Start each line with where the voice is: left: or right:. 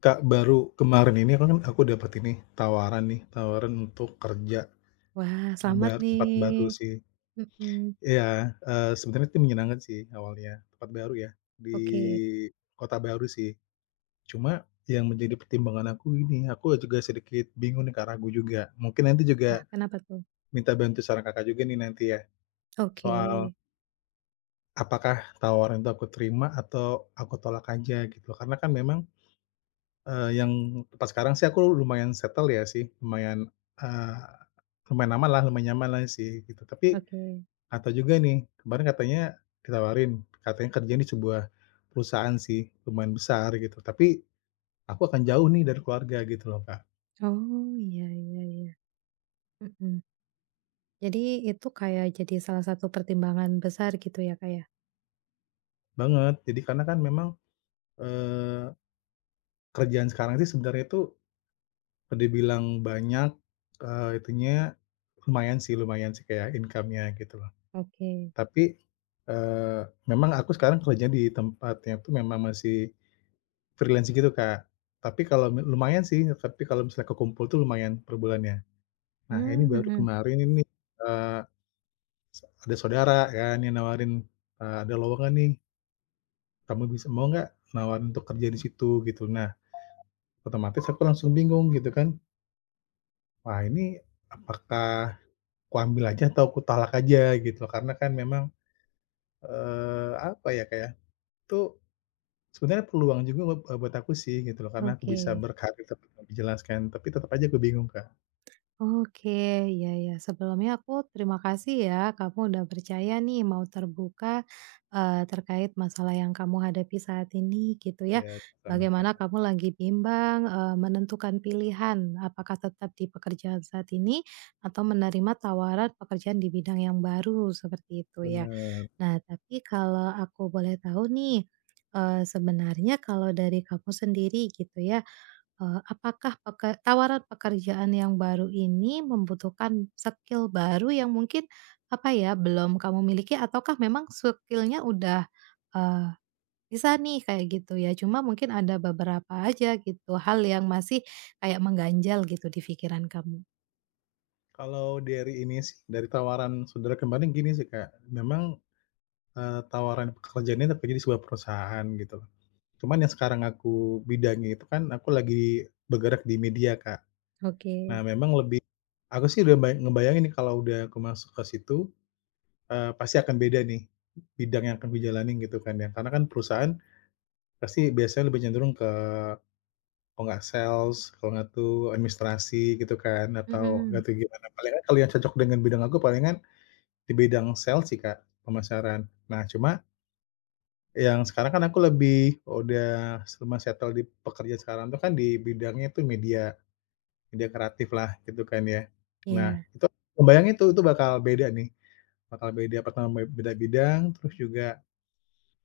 left: Kak, baru kemarin ini aku kan aku dapat ini tawaran nih, tawaran untuk kerja,
right: Wah selamat
left: bar tempat baru
right: nih,
left: sih,
right: mhm.
left: iya, eee, sebenarnya itu menyenangkan sih awalnya, tempat baru ya di
right: Oke.
left: kota baru sih. Cuma yang menjadi pertimbangan aku ini aku juga sedikit bingung nih, Kak, ragu juga, mungkin nanti
right: Wah
left: juga,
right: kenapa tuh?
left: minta bantu saran, Kakak, juga nih nanti ya, soal
right: Oke.
left: apakah tawaran itu aku terima atau aku tolak aja gitu. Karena kan memang, eee, yang tempat sekarang sih aku lumayan settle ya sih lumayan, eee, lumayan aman lah, lumayan nyaman lah sih gitu. Tapi,
right: Oke.
left: ada juga nih kemarin katanya ditawarin, katanya kerjanya di sebuah, perusahaan sih lumayan besar gitu. Tapi, aku akan jauh nih dari keluarga gitu loh, Kak.
right: Oh, iya iya iya, mhm. Jadi itu kayak jadi salah satu pertimbangan besar gitu ya, Kak, ya?
left: Banget, jadi karena kan memang, eee, kerjaan sekarang sih sebenarnya itu, dibilang banyak, eee, itunya lumayan sih lumayan sih kayak income-nya gitu loh.
right: Oke.
left: Tapi, eee, memang aku sekarang kerja di tempatnya itu memang masih freelance gitu, Kak, tapi kalau lu lumayan sih, tapi kalau misalnya kekumpul itu lumayan per bulannya. Nah, ini
right: Mmm,
left: baru
right: mhm.
left: kemarin ini, eee, s ada saudara kan yang nawarin, eee, ada lowongan nih. Kamu bisa mau gak, nawarin untuk kerja di situ gitu. Nah, otomatis aku langsung bingung gitu kan. Wah, ini apakah aku ambil aja atau aku tolak aja gitu. Karena kan memang, eee, apa ya Kak, ya, itu sebenarnya peluang juga web eee, buat aku sih gitu loh. Karena, aku bisa
right: Oke.
left: berkarir seperti yang dijelaskan, tapi tetap aja aku bingung Kak.
right: Oke. Ya ya, sebelumnya aku terima kasih ya, kamu udah percaya nih mau terbuka, eee, terkait masalah yang kamu hadapi saat ini, gitu ya.
left: Ya, sama-sama, Kak.
right: Bagaimana kamu lagi bimbang, eee, menentukan pilihan apakah tetap di pekerjaan saat ini atau menerima tawaran pekerjaan di bidang yang baru, seperti itu ya.
left: Bener.
right: Nah, tapi kalau aku boleh tahu nih, eee, sebenarnya kalau dari kamu sendiri, gitu ya, eee, apakah peke tawaran pekerjaan yang baru ini, membutuhkan skill baru yang mungkin, apa ya belum kamu miliki ataukah memang skill-nya udah, eee, bisa nih kayak gitu ya, cuma mungkin ada beberapa aja gitu hal yang masih kayak mengganjal gitu, di pikiran kamu?
left: Kalau dari ini sih, dari tawaran saudara kemarin gini sih, Kak, memang, eee, tawaran pekerjaannya itu tapi di sebuah perusahaan gitu. Cuman yang sekarang aku bidangnya itu kan aku lagi bergerak di media, Kak. Nah,
right: Oke.
left: memang lebih aku sih udah ngeba ngebayangin nih kalau udah aku masuk ke situ, eee, pasti akan beda nih bidang yang akan dijalani gitu kan ya. Karena kan perusahaan pasti biasanya lebih cenderung ke kalau nggak sales kalau nggak tuh administrasi gitu kan atau gak
right: Mhm.
left: tau gimana, palingan kalau yang cocok dengan bidang aku palingan di bidang sales sih, Kak, pemasaran. Nah, cuma yang sekarang kan aku lebih udah sema settle di pekerja sekarang tuh kan di bidangnya itu media, media kreatif lah gitu kan ya. Nah,
right: Iya.
left: itu aku ngebayangin itu itu bakal beda nih, bakal beda, pertam be beda bidang, terus juga,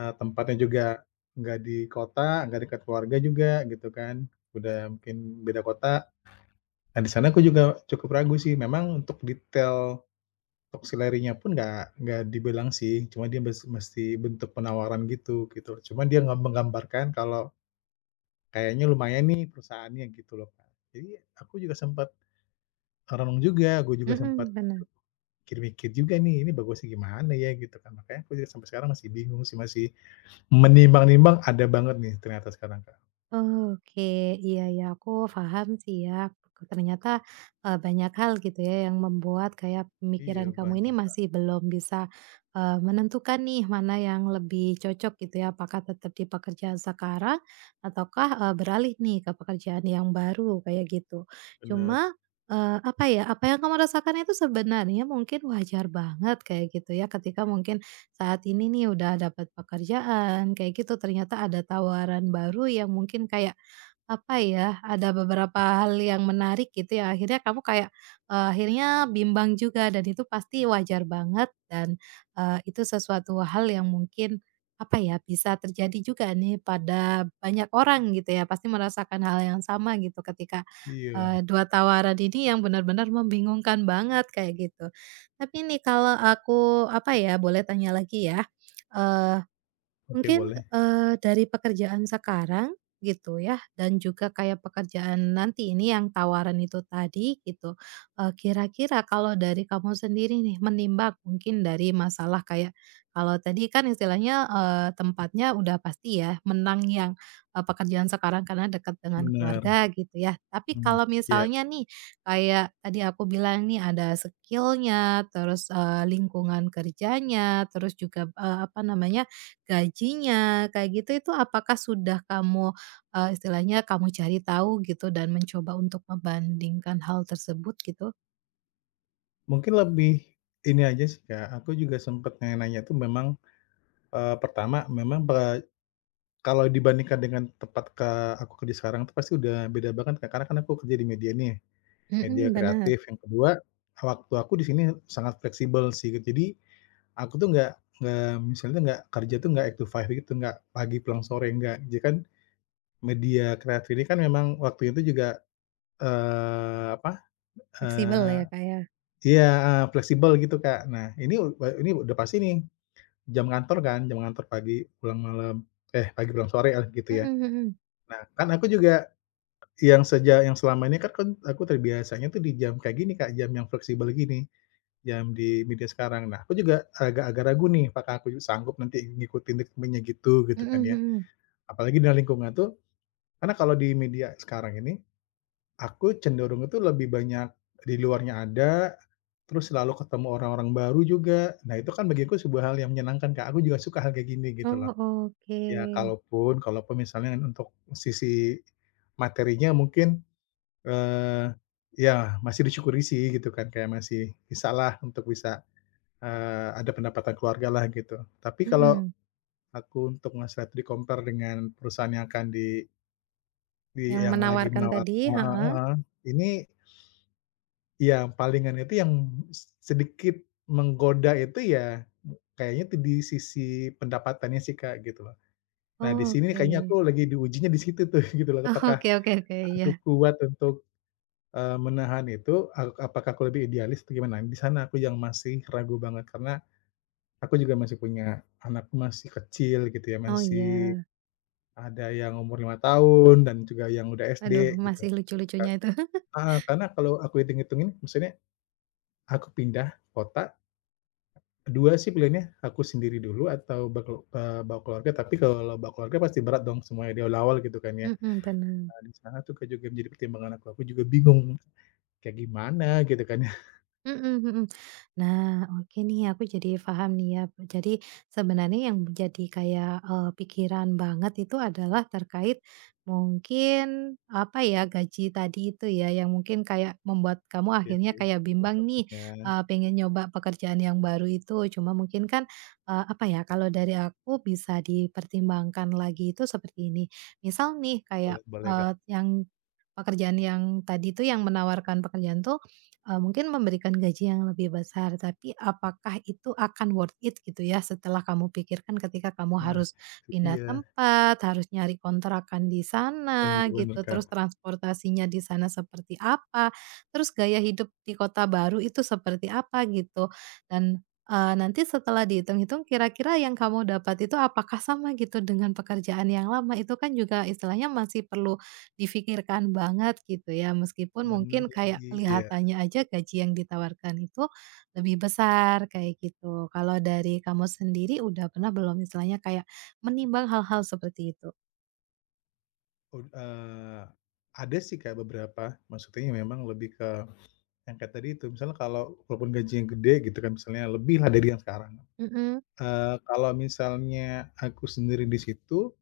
left: eee, tempatnya juga nggak di kota, nggak dekat keluarga juga gitu kan, udah mungkin beda kota. Nah, di sana aku juga cukup ragu sih memang untuk detail top salary-nya pun nggak nggak dibilang sih cuma dia mes mesti bentuk penawaran gitu gitu. Cuma dia nge menggambarkan kalau kayaknya lumayan nih perusahaannya gitu loh, Kak. Jadi aku juga sempat merenung juga, aku juga sempat
right: Mhm, benar.
left: mikir-mikir juga nih ini bagusnya gimana ya gitu kan. Makanya aku sampai sekarang masih bingung sih masih menimbang-nimbang ada banget nih ternyata sekarang, Kak.
right: Oke. Iya iya, aku faham sih, ya. Ternyata, eee, banyak hal, gitu ya, yang membuat kayak pemikiran
left: Iya,
right: kamu ini
left: banyak, Kak.
right: masih belum bisa, eee, menentukan nih mana yang lebih cocok, gitu ya. Apakah tetap di pekerjaan sekarang, ataukah, eee, beralih nih ke pekerjaan yang baru, kayak gitu.
left: Bener.
right: Cuma, eee, apa ya, apa yang kamu rasakan itu sebenarnya mungkin wajar banget, kayak gitu, ya. Ketika mungkin saat ini nih udah dapat pekerjaan, kayak gitu, ternyata ada tawaran baru yang mungkin kayak, apa ya, ada beberapa hal yang menarik, gitu ya, akhirnya kamu kayak, eee, akhirnya bimbang juga dan itu pasti wajar banget dan, eee, itu sesuatu hal yang mungkin, apa ya, bisa terjadi juga nih pada banyak orang, gitu ya, pasti merasakan hal yang sama, gitu, ketika,
left: Iya.
right: eee 2 tawaran ini yang benar-benar membingungkan banget, kayak gitu. Tapi nih, kalau aku, apa ya, boleh tanya lagi ya, eee,
left: Oke,
right: mungkin,
left: boleh.
right: eee, dari pekerjaan sekarang, gitu ya, dan juga kayak pekerjaan nanti ini yang tawaran itu tadi gitu, eee, kira-kira kalau dari kamu sendiri nih, menimbang mungkin dari masalah kayak kalau tadi kan istilahnya, eee, tempatnya udah pasti ya, menang yang, eee, pekerjaan sekarang karena dekat dengan
left: Bener.
right: keluarga, gitu ya. Tapi
left: Mmm,
right: kalau
left: iya.
right: misalnya nih kayak tadi aku bilang nih ada skill-nya, terus, eee, lingkungan kerjanya, terus juga p eee, apa namanya, gajinya, kayak gitu, itu apakah sudah kamu, eee, istilahnya kamu cari tahu gitu dan mencoba untuk membandingkan hal tersebut, gitu?
left: Mungkin lebih, ini aja sih Kak, aku juga sempat nanya-nanya itu memang, eee, pertama memang ba kalau dibandingkan dengan tempat ka aku kerja sekarang, itu pasti udah beda banget Kak. Karena kan aku kerja di media nih, media
right: Hmm, benar.
left: kreatif. Yang kedua, waktu aku di sini sangat fleksibel sih. Jadi, aku tuh nggak nggak misalnya nggak kerja tuh nggak 8-5 gitu, nggak pagi pulang sore, nggak. Jadi kan, media kreatif ini kan memang waktunya tuh juga, eee, apa,
right: Fleksibel
left: eee,
right: ya Kak ya?
left: iya, heeh, fleksibel gitu Kak. Nah, ini e ini udah pasti nih. Jam kantor kan, jam kantor pagi pulang malam eh, pagi pulang sore lah gitu
right: Mhm
left: ya.
right: mhm.
left: Nah kan aku juga, yang sejak, yang selama ini kan kan aku terbiasanya tuh di jam kayak gini Kak, jam yang fleksibel gini, jam di media sekarang. Nah aku juga, agak-agak ragu nih apakah aku sanggup nanti ngikutin ritmenya gitu, gitu
right: Mhm
left: kan ya.
right: mhm.
left: Apalagi dalam lingkungan itu, karena kalau di media sekarang ini, aku cenderungnya tuh lebih banyak di luarnya ada, terus selalu ketemu orang-orang baru juga. Nah itu kan bagiku sebuah hal yang menyenangkan Kak, aku juga suka hal kayak gini gitu loh.
right: Oh,
left: Ya
right: oke.
left: kalaupun kalaupun misalnya untuk sisi materinya mungkin, eee, ya masih disyukuri sih, gitu kan, kayak masih bisa lah untuk bisa, eee, ada pendapatan keluarga lah gitu. Tapi kalau,
right: Hmm.
left: aku untuk ngeset, di-compare dengan perusahaan yang akan di Di
right: Yang
left: yang lagi
right: menawarkan
left: menawar
right: tadi?
left: heeh
right: Heeh.
left: heeh, ini iya palingan itu yang s sedikit menggoda itu ya, kayaknya itu di sisi pendapatannya sih, Kak, gitu loh. Nah, di
right: Oh,
left: sini kayaknya
right: oke.
left: aku lagi diujinya di situ tuh gitu loh.
right: Oh,
left: Apakah
right: oke oke oke,
left: aku
right: iya.
left: kuat untuk, eee, menahan itu, a apakah aku lebih idealis atau gimana. Di sana aku yang masih ragu banget karena aku juga masih punya anak masih kecil gitu ya,
right: Oh,
left: masih
right: iya.
left: ada yang umur 5 tahun dan juga yang udah SD
right: Aduh,
left: gitu,
right: masih
left: Kak.
right: lucu-lucunya itu
left: Heeh, karena kalau aku hitung-hitungin maksudnya aku pindah kota, dua sih pilihannya aku sendiri dulu atau baku eee, bawa keluarga, tapi kalau bawa keluarga pasti berat dong semuanya di awal-awal gitu kan ya.
right: Mhm, bener.
left: Nah di sana tuh, Kak, juga menjadi pertimbangan aku aku juga bingung, kayak gimana gitu kan ya?
right: Mhm mhm. Nah, oke nih aku jadi faham nih ya. M jadi sebenarnya yang jadi kayak, eee, pikiran banget itu adalah terkait mungkin, apa ya, gaji tadi itu ya yang mungkin kayak membuat kamu
left: Iya
right: akhirnya
left: sih,
right: kayak
left: salah
right: bimbang nih,
left: satunya.
right: eee, pengen nyoba pekerjaan yang baru itu. Cuma mungkin kan, eee, apa ya kalau dari aku bisa dipertimbangkan lagi itu seperti ini. Misal nih
left: Boleh
right: kayak,
left: boleh, Kak.
right: eee, yang pekerjaan yang tadi itu yang menawarkan pekerjaan itu, eee, mungkin memberikan gaji yang lebih besar tapi apakah itu akan worth it gitu ya setelah kamu pikirkan ketika kamu
left: Nah,
right: harus
left: itu
right: pindah
left: dia.
right: tempat, harus nyari kontrakan di
left: Bener
right: sana gitu,
left: bener,
right: terus
left: Kak.
right: transportasinya di sana seperti apa, terus gaya hidup di kota baru itu seperti apa gitu. Dan, eee, nanti setelah dihitung-hitung kira-kira yang kamu dapat itu apakah sama gitu dengan pekerjaan yang lama itu kan juga istilahnya masih perlu dipikirkan banget gitu ya. Meskipun
left: Bener
right: mungkin kayak
left: lagi, iya.
right: kelihatannya aja gaji yang ditawarkan itu lebih besar kayak gitu. Kalau dari kamu sendiri udah pernah belum istilahnya kayak menimbang hal-hal seperti itu?
left: Ud eee, ada sih, Kak, beberapa. Maksudnya ya memang lebih ke yang kayak tadi itu. Misalnya kalau walaupun gajinya gede, gitu kan, misalnya lebih lah dari yang sekarang,
right: Mhm.
left: eee, kalau misalnya aku sendiri di situ,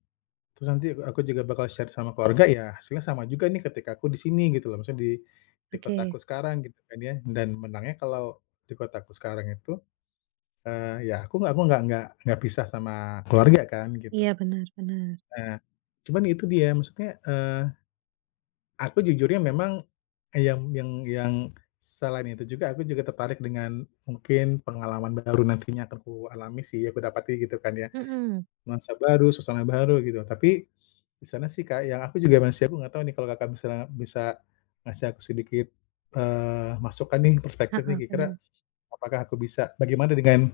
left: terus nanti, e aku juga bakal share sama keluarga, ya, hasilnya sama juga nih ketika aku di sini, gitu loh. Maksudnya di di
right: Oke.
left: kotaku sekarang, gitu kan ya. Dan menangnya kalau di kotaku sekarang itu, eee, ya aku nggak aku nggak nggak nggak pisah sama keluarga kan, gitu.
right: Iya, benar benar.
left: Heeh, cuman itu dia, maksudnya, eee, aku jujur ya memang, e yang yang yang selain itu juga aku juga tertarik dengan mungkin pengalaman baru nantinya akan ku alami sih, aku dapati, gitu kan ya.
right: Mhm.
left: Nuansa baru, suasana baru, gitu. Tapi di sana sih, Kak, yang aku juga masih aku nggak tahu nih kalau Kakak misalnya bisa ngasih aku sedikit, eee, masukan nih, perspektif nih,
right: Heeh,
left: kira-kira
right: benar.
left: apakah aku bisa bagaimana dengan,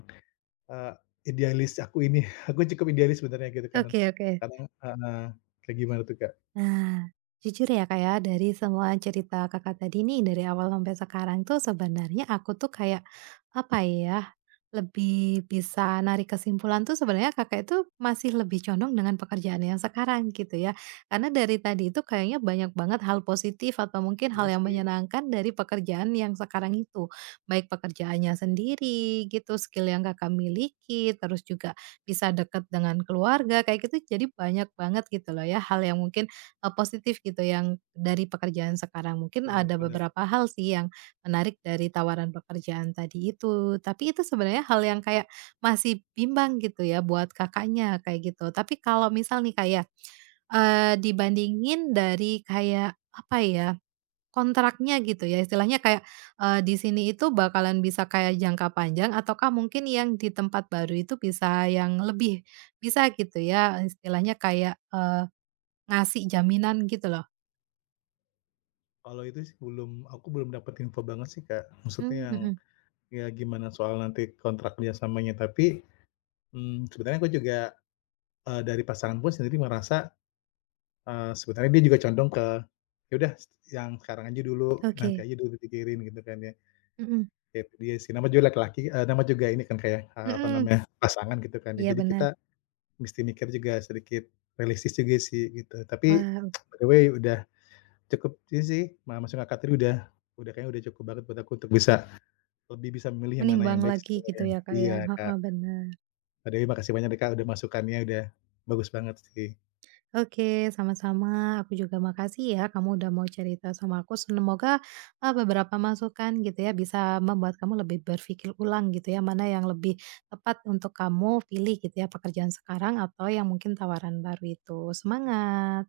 left: eee, idealis aku ini? Aku cukup idealis sebenarnya, gitu kan.
right: Oke oke.
left: Kadang heeh. Kayak gimana tuh, Kak?
right: Nah, jujur ya, Kak, ya, dari semua cerita Kakak tadi nih dari awal sampai sekarang tuh sebenarnya aku tuh kayak, apa ya, lebih bisa narik kesimpulan tuh sebenarnya Kakak itu masih lebih condong dengan pekerjaan yang sekarang, gitu ya. Karena dari tadi itu kayaknya banyak banget hal positif atau mungkin hal
left: Iya
right: yang
left: sih.
right: menyenangkan dari pekerjaan yang sekarang itu. Baik pekerjaannya sendiri, gitu, skill yang Kakak miliki, terus juga bisa deket dengan keluarga, kayak gitu. Jadi banyak banget gitu loh ya, hal yang mungkin, e positif gitu, yang dari pekerjaan sekarang. Mungkin
left: Bener,
right: ada
left: bener.
right: beberapa hal sih yang menarik dari tawaran pekerjaan tadi itu, tapi itu sebenarnya hal yang kayak masih bimbang, gitu ya, buat Kakaknya, kayak gitu. Tapi kalau misal nih, Kak, ya, eee, dibandingin dari kayak, apa ya, kontraknya, gitu ya, istilahnya kayak, eee, di sini itu bakalan bisa kayak jangka panjang ataukah mungkin yang di tempat baru itu bisa yang lebih bisa, gitu ya, istilahnya kayak, eee, ngasih jaminan, gitu loh?
left: Kalau itu sih belum aku belum dapat info banget sih, Kak. Maksudnya
right: Mmm,
left: yang,
right: mhm.
left: ya gimana soal nanti kontrak kerjasamanya. Tapi, mmm, sebenarnya aku juga, e dari pasangan pun sendiri merasa, eee, sebenarnya dia juga condong ke ya udah s yang sekarang aja dulu, nanti
right: Oke.
left: aja dulu dipikirin, gitu kan ya.
right: Mhm.
left: Ya itu dia sih, namanya juga laki-laki, e nama juga ini kan, Kak, ya, eee, apa
right: Mhm.
left: namanya? Pasangan gitu kan. De
right: Iya,
left: jadi kita
right: benar.
left: mesti mikir juga sedikit realistis juga sih, gitu. Tapi
right: Wow.
left: by the way udah cukup sih, ma masuk Kakak tadi udah udah kayaknya udah cukup banget buat aku untuk bisa, lebih bisa memilih yang mana yang
right: Menimbang
left: baik
right: lagi gitu
left: sebenarnya.
right: ya, Kak,
left: Iya,
right: ya?
left: Kak.
right: Heeh, benar.
left: By the way makasih banyak deh, Kak, udah masukannya, udah bagus banget sih.
right: Oke, sama-sama. Aku juga makasih ya, kamu udah mau cerita sama aku. Semoga, e beberapa masukan, gitu ya, bisa membuat kamu lebih berpikir ulang, gitu ya, mana yang lebih tepat untuk kamu pilih, gitu ya, pekerjaan sekarang atau yang mungkin tawaran baru itu. Semangat!